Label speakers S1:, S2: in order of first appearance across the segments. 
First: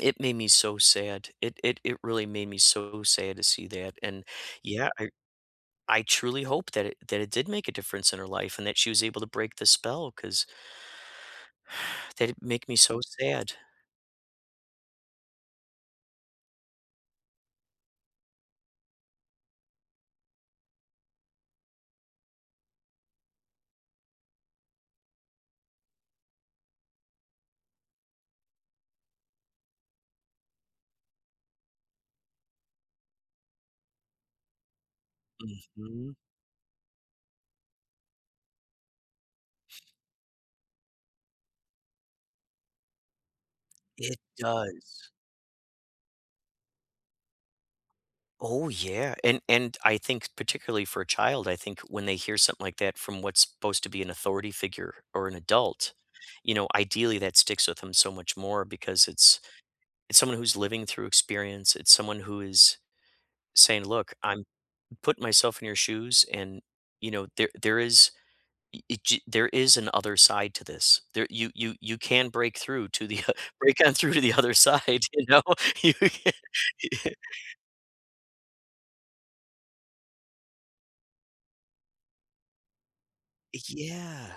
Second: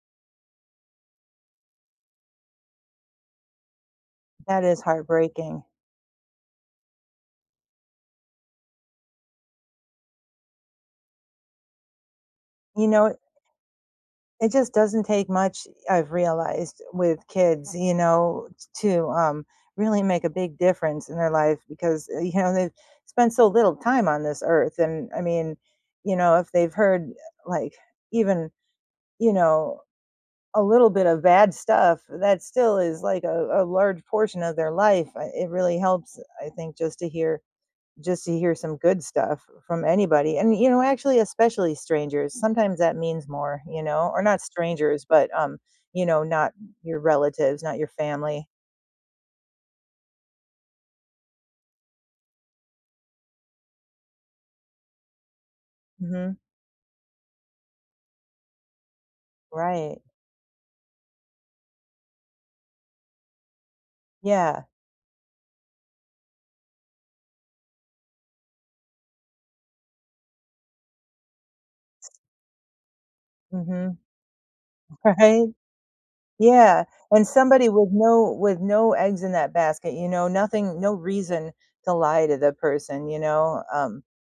S1: It made me so sad. It it it really made me so sad to see that, and,
S2: That is
S1: yeah, I
S2: heartbreaking.
S1: I truly hope that it that it did make a difference in her life and that she was able to break the spell 'cause, that'd make me
S2: You
S1: so
S2: know it
S1: sad.
S2: it just doesn't take much, I've realized, with kids, you know, t to, um, really make a big difference in their life because, uh, you know, they've spent so little time on this earth, and, I mean, you know, if they've heard, uh, like, even, you know, a little bit of bad stuff that still is like a a large portion of their life. I it really
S1: Mhm.
S2: helps, I think just to hear just to hear some good stuff from anybody and, you know, actually, especially strangers, sometimes that means more, you know,
S1: It
S2: or not strangers,
S1: does.
S2: but, um, you know, not your relatives, not your family.
S1: Oh, yeah, and and I think particularly for a child, I think when they hear something like that from what's supposed to be an authority figure or an adult,
S2: Mhm.
S1: you know, ideally, that sticks with them so much more because it's
S2: Right.
S1: it's someone who's living through experience. It's someone who is saying, "Look, I'm
S2: Yeah.
S1: put myself in your shoes, and, you know, there there is ee gee there is an other side to this. There you you you can break through to the uh, break on
S2: Mhm.
S1: through to the other side. You know?"
S2: Right.
S1: You can
S2: Yeah, and somebody with no with no eggs in that basket, you know, nothing no reason to lie to the person, you know. Um
S1: Yeah.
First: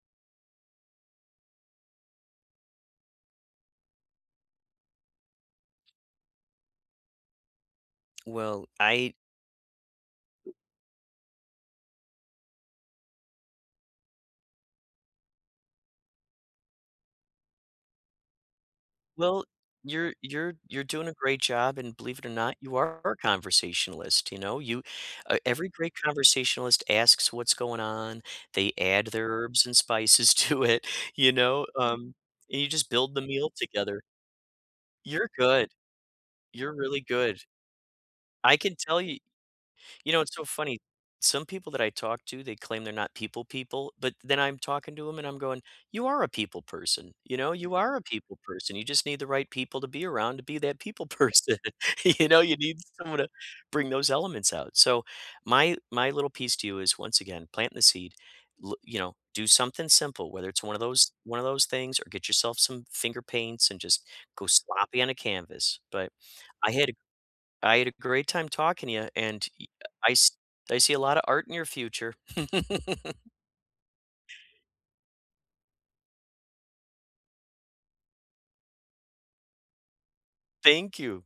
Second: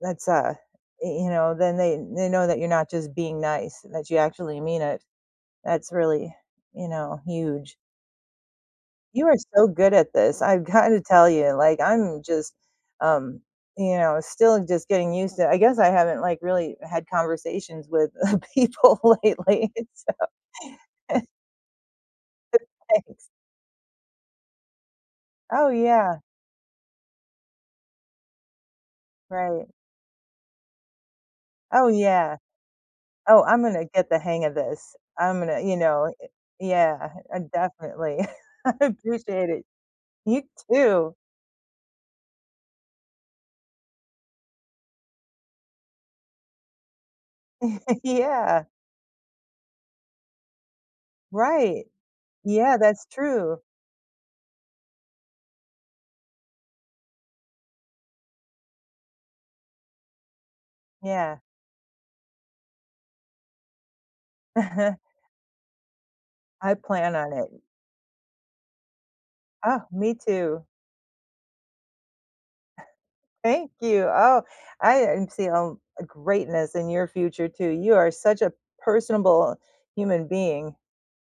S2: that's a y you know, then they they know that you're not just being nice, that you actually mean it. That's really, you know, huge.
S1: Well, I
S2: You are so good at this, I've gotta tell you, like, I'm just, um, you know, still just getting used to it. I guess I haven't like really had conversations with, uh, people
S1: Well,
S2: lately. So
S1: you're you're you're doing a great job, and believe it or not, you are a
S2: Thanks.
S1: conversationalist, you know? You uh,
S2: Oh,
S1: every great
S2: yeah.
S1: conversationalist asks what's going on. They add their
S2: Right.
S1: herbs and spices to it, you know,
S2: Oh,
S1: um,
S2: yeah.
S1: and you just build the
S2: Oh,
S1: meal
S2: I'm gonna
S1: together.
S2: get the hang of this.
S1: You're
S2: I'm gonna,
S1: good.
S2: you know eh
S1: You're really
S2: Yeah, I
S1: good.
S2: I definitely.
S1: I
S2: I
S1: can tell you
S2: appreciate it.
S1: you know, it's
S2: You
S1: so funny.
S2: too.
S1: Some people that I talk to, they claim they're not people people, but then I'm talking to 'em and I'm going, "You are a people person. You know, you are a people
S2: Yeah.
S1: person. You just need the right people to be around to be that people person.
S2: Right.
S1: You know, you
S2: Yeah,
S1: need
S2: that's
S1: someone to
S2: true.
S1: bring those elements out. So my my little piece to you is once again, planting the seed, lo you know, do something simple, whether it's one of those
S2: Yeah.
S1: one of those things or get yourself some finger paints and just go sloppy on a canvas. But I
S2: I
S1: had a
S2: plan on it.
S1: I had a great time talking to ya, and, ee
S2: Uh,
S1: a I
S2: me
S1: s
S2: too.
S1: I see a lotta art in your future.
S2: Thank you. Oh, I, um, see, um, a greatness in your future too. You are such a personable human being.
S1: Thank you.